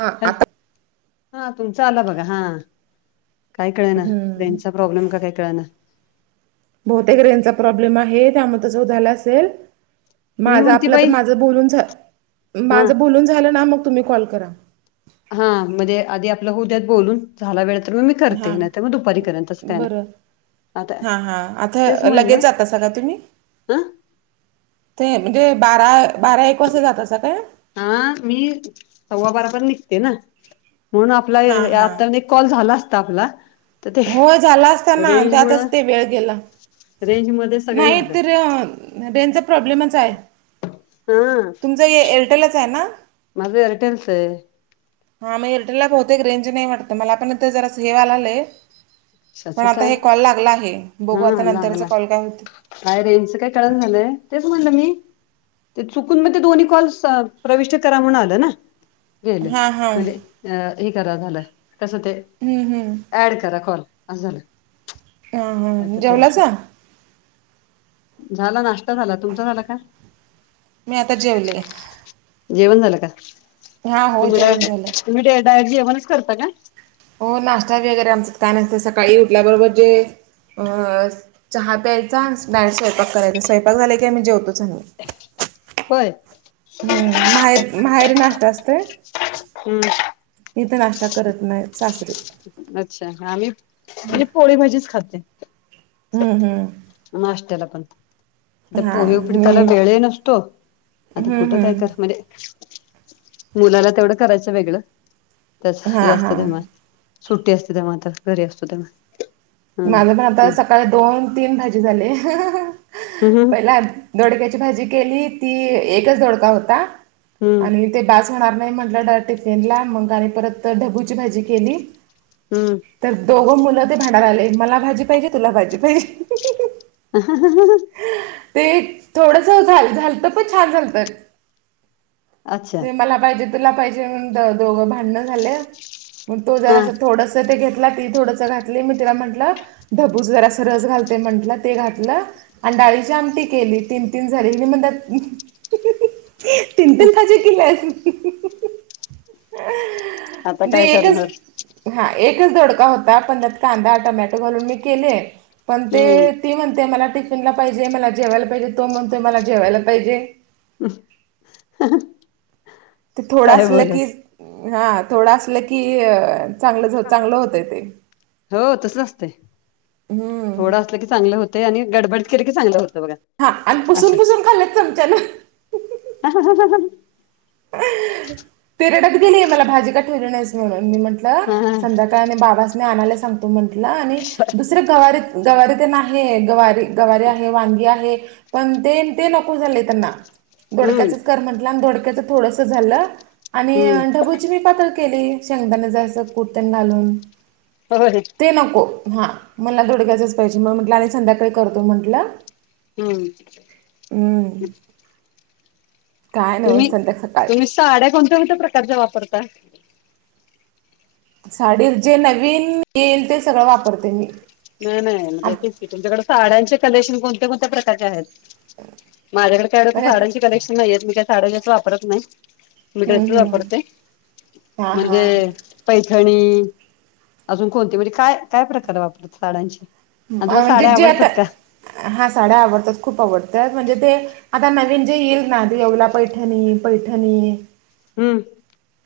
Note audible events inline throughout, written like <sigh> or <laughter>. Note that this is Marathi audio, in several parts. हा हॅल आता हा तुमचा आला बघा हा काही कळे ना हम्म रेंज चा प्रॉब्लेम का काही कळना बहुतेक रेनचा प्रॉब्लेम आहे त्यामुळे तस झाला असेल मी माझं म्हणते आपलं तर बाई माझं बोलून झा हा माझं बोलून झालं ना मग तुम्ही कॉल करा हा म्हणजे आधी आपल्या होऊ द्यात बोलून झाला वेळ तर मग मी करते हां नाही तर मग दुपारी करेन तस काही नाही आता हा हा आता तेच लगेच म्हणलं जात सा का तुम्ही ह ते म्हणजे बारा बारा एक वास जातासा काय हा मी सव्वा बारापर्य निघते ना म्हणून आपला हां हां आता कॉल झाला असता आपला तर ते हो झाला असताना रेंज मुळ त्यातच ते वेळ गेला रेंज मध्ये सगळे नाही झालं तर रेनचा प्रॉब्लेमच आहे हा तुमचं हे एअरटेलच आहे ना माझं एअरटेल च आहे हा मी एअरटेल ला बहुतेक रेंज नाही वाटत मला पण आत्ता जरा स हे व्हायला लागलय पण कशाचं आता काय हे कॉल लागला आहे बघू आता हा नंतरचा लागला कॉल काय होत काय रेंजचं काय कळण झालंय तेच म्हणलं मी ते चुकून म ते दोन्ही कॉल् प्रविष्ट करा म्हणून आलं ना गेलं हां हां म्हणजे अ हे करा झालं कस ते हम्म हम्म ऍड करा कॉल अस झालं हां हां आता ते जेवलासा झाला नाश्ता झाला तुमचा झाला का मी आता जेवले जेवण झालं का हा हो तुम्ही जेवण झालं डायरेक्ट तुम्ही डायट जेवणच करता का हो नाश्ता वगैरे आमच्यात काय नसत सकाळी उठल्याबरोबर जे चहा प्यायचा डायरेक्ट स्वयंपाक करायचा स्वयंपाक झाला की आम्ही जेवतोच आम्ही होय हम्म माहेर माहेरी नाष्टा असतोय हम्म इथ नाष्टा करत नाहीत सासरीे अच्छा आम्ही म्हणजे पोळी भाजीच खाते हम्म हम्म नाश्त्याला पण आता हां मी पोहेपीडकाला वेळ नसतो आता हं कुठं हं काय कर म्हणजे मुलाला तेवढं करायचं वेगळं त्याच हां यास्त हां धमा सुट्टी असते तेव्हा आता घरी असतो तेव्हा माझं पण हम्म आता सकाळी दोन तीन भाजी झाली हम हं डक्याची भाजी केली ती एकच दोडका होता हम्म आणि ते बस होणार नाही म्हटलं टिफिन ला मग आणि परत ढबूची भाजी केली हम्म तर दोघं मुलं ते भांड आले मला भाजी पाहिजे तुला भाजी पाहिजे ह ते थोडस झाल झालत पण छान झाल तर अच्छा ते मला पाहिजे तुला पाहिजे म्हण दोघं भांडण झाले मग तो हा जरा थोडस ते घेत घ ती थोडस घातली मी तिला म्हटलं धबूस जरा असं रस घालते म्हटलं ते घातलं अंडाळीची आमटी केली तीन तीन झाली म म्हणतात कलाणजे आता काय एकच करणार हा एकच दधोडका होता पण त्यात कांदा टोमॅटो घालून मी केले पण ते हम्म ती म्हणते मला टिफिनला पाहिजे मला जेवायला पाहिजे तो म्हणते मला जेवायला पाहिजे हम् ते थोडं असलं की हा थोडं असलं की चांगलं चांगलं होतय ते हो तस असते हम्म थोडं असलं की चांगलं होत ते आणि गडबड केिरी की चांगलं होतं बघा हा आणि असं पुसून पुसून खाल्त तुमच्यान हा ह ह ह ह तेिरडक गेली मला भाजी काठरण्यास म्हणून मी म्हटलं संध्याका बाबाास आणायला सांगतो म्हंटलं आणि दुसरे गवारी गवारी ते नाही गवारी गवारीे आहे वांगी आहे पण ते ते नको झाले त्यांना हम्म धोडक्याचंच कर म्हंटलं धोडक्याच थोडस झालं आणि हम्म ढबूची मी पातळ केली सगताना जां कुर्तन घालून हो ते नको हां मला थोडक्यायचंच पाहिजे मग म्हटलं आणि संध्याकाळी करतो म्हटलं हम्म हम्म काय तुम्ही नवस्त त्या तुम्ही साड्या कोणत्या कोणत्या प्रकारच्या वापरता साडी जे नवीन येईल ते सगळं वापरते मी नाही नाही आ म्हणजे तेच तुमच्याकडे साड्यांचे कलेक्शन कोणत्या कोणत्या प्रकारचे आहेत माझ्याकडे कायडतं म्हणजे साड्यांचे हम्म कलेक्शन नाहीयेत मी काय साड्या जस वापरत नाही मिठाची वापरते हम्म हां म्हणजे हां पैठणी अजून कोणती म्हणजे काय काय प्रकार वापरत साडांची अज जेता हा साड्या आवडतात खूप आवडतात म्हणजे ते आता नवीन जे येईल ना ते येवला पैठणी पैठणी आहे हम्म.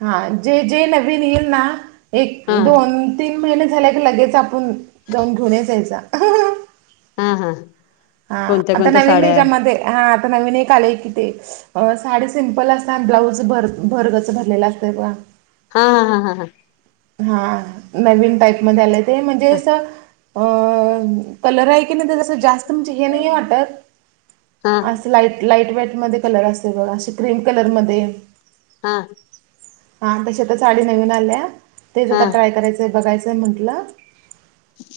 हा जे जे नवीन येईल ना एक हा दोन तीन महिने झाल्या क लगेच आप आपण जाऊन घेऊन जायचा. हम हम. हा आता नवीन हच्या्यामध्ये हा आता नवीन एक आलेय की ते अ साडी सिंपल असत ब्लाऊज भर भरगच भरलेला असत बघ. हा हा हा हा हा. हा नवीन टाईपमध्ये आलं ते म्हणजे अस अ कलर आहे की नाही तर जस जास्त त हे नाही वाटत हा हा अस. लाईट लाईट वईट मध्ये कलर असते बघ अशी क्रीम कलर मध्ये हा हा तशी आता साडी नवीन आल्या तेच हा आता ट्राय करायच बघायचंय म्हंटलं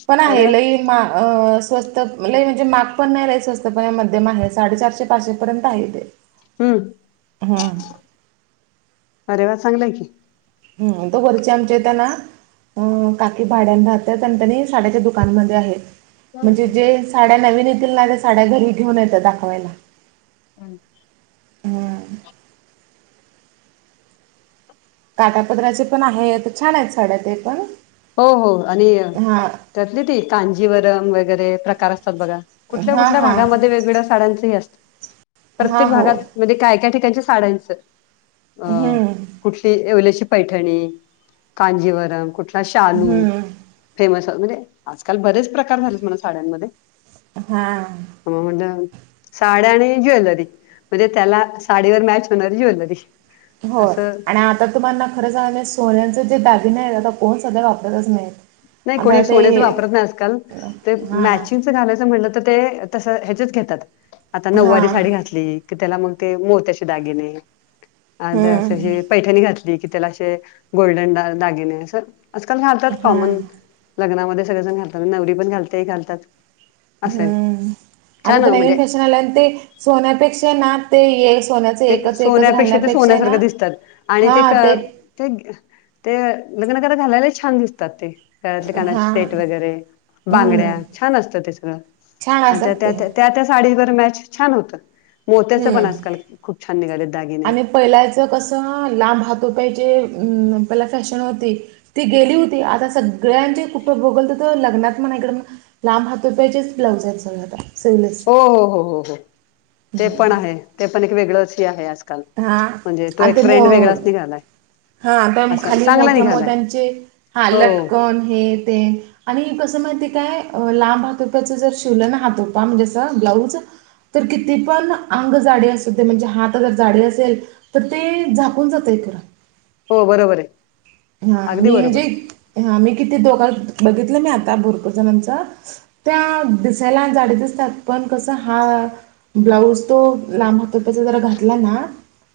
पण अरे आहे वा लय मा अ स्वस्तात लय म्हणजे महाग पण नाही रा स्वस्तपणे मध्यम आहे. साडेचारशे पाचशे पर्यंत आहे ते हम्म हम्म. अरे वाज चांगलाय की हम्. तो घरची आमच्याताना. हं. काकी भाड्यान राहतात आणि का नाई साड्याच्या दुकानामध्ये आहेत. म्हणजे जे साड्या नवीन येतील ना? ते साड्या घरी ठेऊून येतात दाखवायला हम. काठापदराचे पण आहेत. छान आहेत साड्या ते पण हो हो आणि हां त्यातली ती कांजीवरम वगैरे प्रकार असतात बघा. कुठल्या हां कुठल्या हां. भागामध्ये वेगवेगळ्या साड्यांचं हे असत. हां प्रत्येक हो भागात म्हणजे काय काय ठिकाणच्या साड्यांचं अ हम्म कुठली येवल्याची पैठणी, कांजीवरम कुठला शालू हम्म फेमस म्हणजे, आजकाल बरेच प्रकार झालेत म्हणा साड्यांमध्ये. हा. हो ना. साड्या आणि ज्वेलरी. म्हणजे त्याला साडीवर मॅच होणारी ज्वेलरी. होय असं आणि आता तुम्हाना खरं त सांगायचं ना. सोन्यांचे जे दागिने आहेत. आता कोण सध्या वापरतच नाहीत. नाही आता कोणी ते सोन्याच वापरत नाही आजकाल. तर हां मॅचिंग घालायचं म्हंटल तर ते तस ह्याचेच घेतात. आता नऊवारी हां साडी घात- -ली त्याला मग ते मोत्याचे दागिने. आन जर असं हम्म हे - पैठणी घातली की त्याला असे गोल्डन दागिने असं. आजकाल घालतात कॉमन हां. लग्नामध्ये सगळेजण घालतात. नवरी पण घालते. घालतात. असं आहे हम्म. आता छान तर नवीन म्हणजे फॅशन आलं. आणि ते सोन्यापेक्षा ना. ते ये सोन्या ते सोन्यापेक्षा ते सोन्यासारखं दिसतात. आणि ते ते ते लग्नात वगैरे घालायला छान दिसतात ते. पायातले, कानातले हा सेट वगैरे, बांगड्या हम्म छान असत ते सगळं. छान आता असतात ते त्या- त्या त्या साडीवर मॅच छान होतं. मोत्याचं पण हम्म आजकाल खूप छान निघालेत दागिने. पहिलाचं कसं लांब हात पाह्यजे. अं पहिला फॅशन होती. ती गेली होती. आता सगळ्यांचे कुप भोगलत तर लग्नात म्हणा इकडे म्हणा - लांब हात रुपयाच ब्लाउज आहे सगळ आता सिवलेस हो हो हो हो. हो ते पण आहे. ते पण एक वेगळंच हे आहे आजल -काल. हा म्हणजे तो आणि एक ते ट्रेंड मो वेगळाच निघालाय. हा प असा खाली चांगला मोठ्या निघालाय मोठ्यांचे, हा हो लटकन हे ते आणि कसं माहिती आहे का? लांब हातोप्याचं जर शिवलन हातोपा <unintelligible> ब्लाऊज तर किती पण अंग जाडी असू दे. म्हणजे हात जर जाडे असेल तर ते झाकून जात इकडं. हो बरोबर आहे. हा अगदी नाही म्हणजे, बरोबर आहे हा मी किती दोघां जणा -बघितला मी आता भोरपूर जणांचा. त्या दिसायला जाड्या दिसतात. पण कसं हात - ब्लाऊज तो लांब हातोप्याचा जरा घातला ना-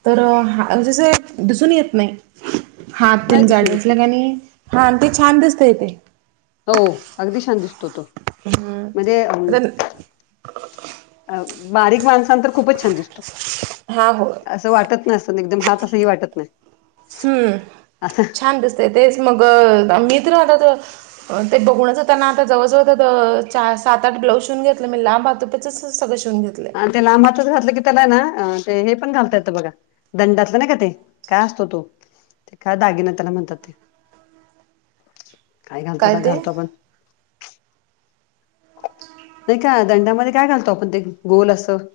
तर ह जस दिसून येत नाही. हात - नाही जाड दिसून येते असलं का लई. हा ते छान दिसतय तेे. हो अगदी छान दिसतो तो. हम्म म्हणजे- आता अ बारीक माणसाला तर खूपच छान दिसतो. हा हो असं वाटत नाही अस एकदम हात असं हे वाटत नाही. हम्म. असं छान दिसतय तेच मग. <unintelligible> ते बघूनच आता ना, आता जवळजवळ बघ सात आठ ब्लाऊज शिवून घेतलं मी लांब हातोप्याचेच सगळं शिवून घेतलं. आणि ते लांब हाताच घातलं की त्याला ना ते हे पण घालता येतं बघा. दंडातलं नाही का ते काय असतो तो ते काय दागिना त्याला म्हणतात ते. काय घालत तर घालतो आपण. नाही का दंडामध्ये काय घालतो आपण ते गोल असं..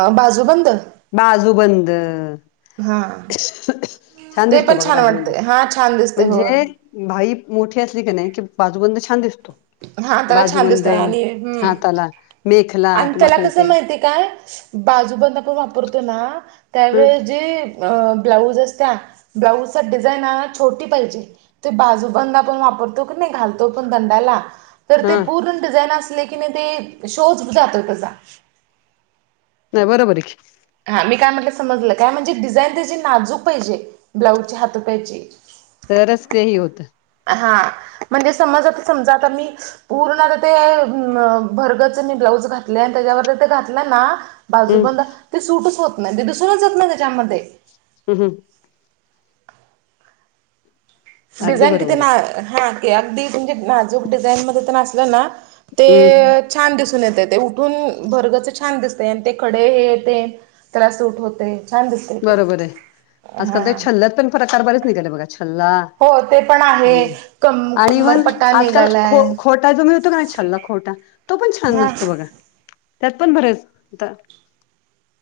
आ बाजूबंद? बाजूबंद. हा छान ते दिसतो पण बघा छान बाजूबंद. वाटतंय हा छान दिसतंय हो. म्हणजे- भाई मोठी असली काी नाही की बाजूबंद छान दिसतो. हा त्याला छान बाजूबंद दिसतय आणि हम्म हाताला मेखला आणि तुम्हाला त्याला कस सांगते माहिती. काय बाजूबंद पण वापरतो ना ह त्यावे जे. अ ब्लाऊज असत ब्लाऊजचा डिझाईन छोटी पाहिजे. ते बाजूबंदा पण वापरतो की नाही घालतो पण गंडाला. तर ते हा पूर्ण डिझाईन असले की नाही ते शोज जातात कसा. नाही बरोबर. हा मी काय म्हटलं समजलं काय म्हणजे डिझाईन त्याची नाजूक पाहिजे. ब्लाऊजच्या हातोप्याची. तरच काही होतं. हा म्हणजे समज आता समजा आता मी. पूर्णता ते अ भरगत मी ब्लाऊज घातले आणि त्याच्यावर ते घातलं ना. हम्म बाजूबला ते सूटच होत नाही ते दिसूनच येत नाही त्याच्यामध्ये. हम् हम. अगदी डिझाईन किती बरोबर हा आहे अगदी तुम नाजूक डिझाईन मध्ये तर नासलं ना. ते हम्म छान दिसून येते ते उठून भरगचे छान दिसते आणि ते खडे हे येते. त्याला सूट होते. बरोबर आहे हा आजकाल ते छल्लत पण फरकार बरेच निघाले बघा छल्ला. हो ते पण आहे हम्म क कम्मरपट्टा मेघालयन. ा जो मिळ होतो का नाही छल्ला खोटा तो पण छान हा नसतो बघा. त्यात पण बरेच आता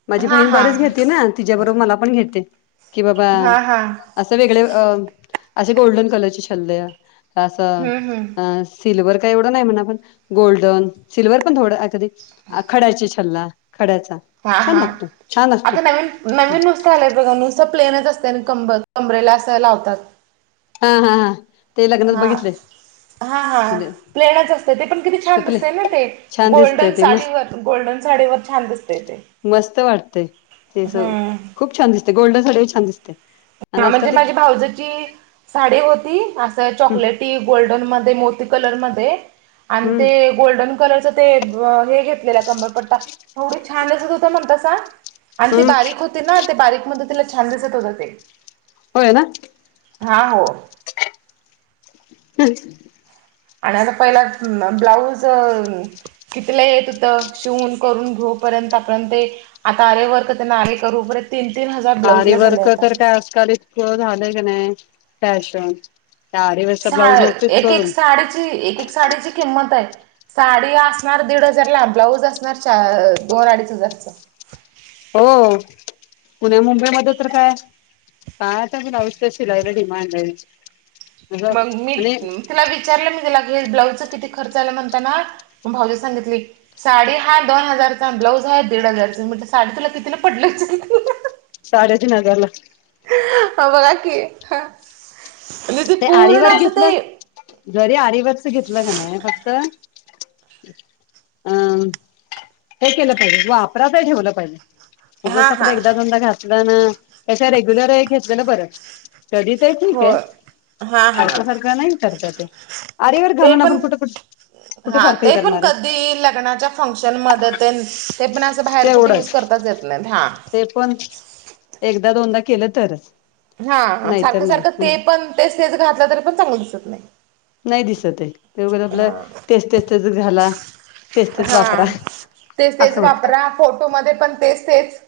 माझी हा बहीण हा बरेच घे ना. तिच्याबरोबर मला पण घेते की बाबा. हा हा असं वेगळे अ असे गोल्डन कलरचे छल्ले असं. हम्म हम्म सिल्ववरर काय एवढं नाही म्हणा आपण गोल्डन सिल्वर पण थोडं अगदी खडयची. हल्ला खड्याचा हा छान हा लागतो छान असतो. आता नवीन नवीन नुसतं आलंय बघा नुसतं प्लेनच असते कंब कमबरेला असं लावतात. हा हा हा ते लग्नात हा बघितले. हा हा प्लेनच असते ते पण किती छान कपले दिसते ना ते छान दिसतय गोल्डन ते मस्त साडीवर गोल्डन साडीव. र छान दिसतेय ते. मस्त वाटतेय. हम्म. खूप छान दिसते गोल्डन सासाठी छान दिसते. आणि हा आजकाल म्हणजे ते माझी हम्म भाऊजची साडी होती असं चॉकलेटी. गल्ड म मो कलर हम्म गोल्डन कल. ते हे घेतलेला कंबरपट्टा एवढ छान अस त हो म्हणत आणि ती हम्म बारीक. ना ते बारीक मण तिला छान दिसत होत ते. होय ना. हा हो. हम्. आणि आता पहिला ब्लाऊज. किथलं येत होत शिवून करून घेऊ पर्यंतपर्यंत. आता आरे वरक त्यांना आरे करूर तीन तीन हजार ब्लाऊज आारी ला झाले वर्क आता तर काय आजकाल इतक झालंय की नाही फॅशन त्या आरीवरचा सा ब्लाऊज नव्हतेच एक एक साडीची एक एक साडीची किंमत आहे साडी असणार दीड हजार ला ब्लाऊज असणार च दोन अडीच हजारचा हो पुण्या मुंबईमध्ये तर काय पाण्याचा पण अवथ्य शिलाईला डिमांड आहे मग मी आणि. तिला विचारलं मी तिला ब्लाऊजचा किती खर्च आला म्हणताना भाऊज सांगितले. साडी हा दोन हजारचा ब्लाऊज हा दीड हजारचा म्ह साडी तुला किती पडली. साडे तीन गरला. ह बघा की म्ह ते पूर्ण आळीवर असं ते. घेतलं जरी आरीवतच घेतलं का नाही फक्त. अम हे केलं पाहिजे वापरातही ठेवलं पाहिजे हा खूपच आपलं हा एकदा दोनदा घातलं ना त्याच्या रेग्युलर घेतलेलं बरं स्टडी तर आहे ठीक हो आहे हा हा अर्खसारखा नाही करत ते आरेवर ते घालून पण आपण कुठं कुठ कुठे हा सारखंही ते पण करणार आहे कधी लग्नाच्या फंक्शन म ते पण अस बाहेर कुठे युज करताच येत नाही हा कोण एकदा दोनदा केलं तरच हा नाहीतर सारखं नाही सारखं ते म्हणजे पण तेच तेच घातलं तरी पण चांगलं दिसत नाही नाही दिसत आहे तेघ आपलं हा तेच तेच तेच घाला तेच तेच वापरा हा तेच तेच असं होत वापरा फोटो मध्ये पण तेच तेच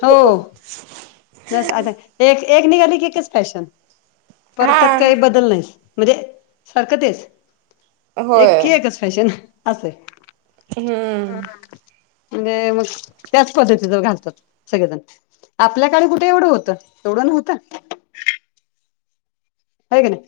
हो नाही आता एक एक निघाली कीच फॅशन परत हा त्यात काही बदल नाहीस म्हणजे सरख तेस एक होय कस फॅशन असं हम्म म्हणजे मग त्याच पद्धती ज घालतात सगळेजण आपल्या सकाळी कुठे एवढं होतं तेवढं न होतं ह ना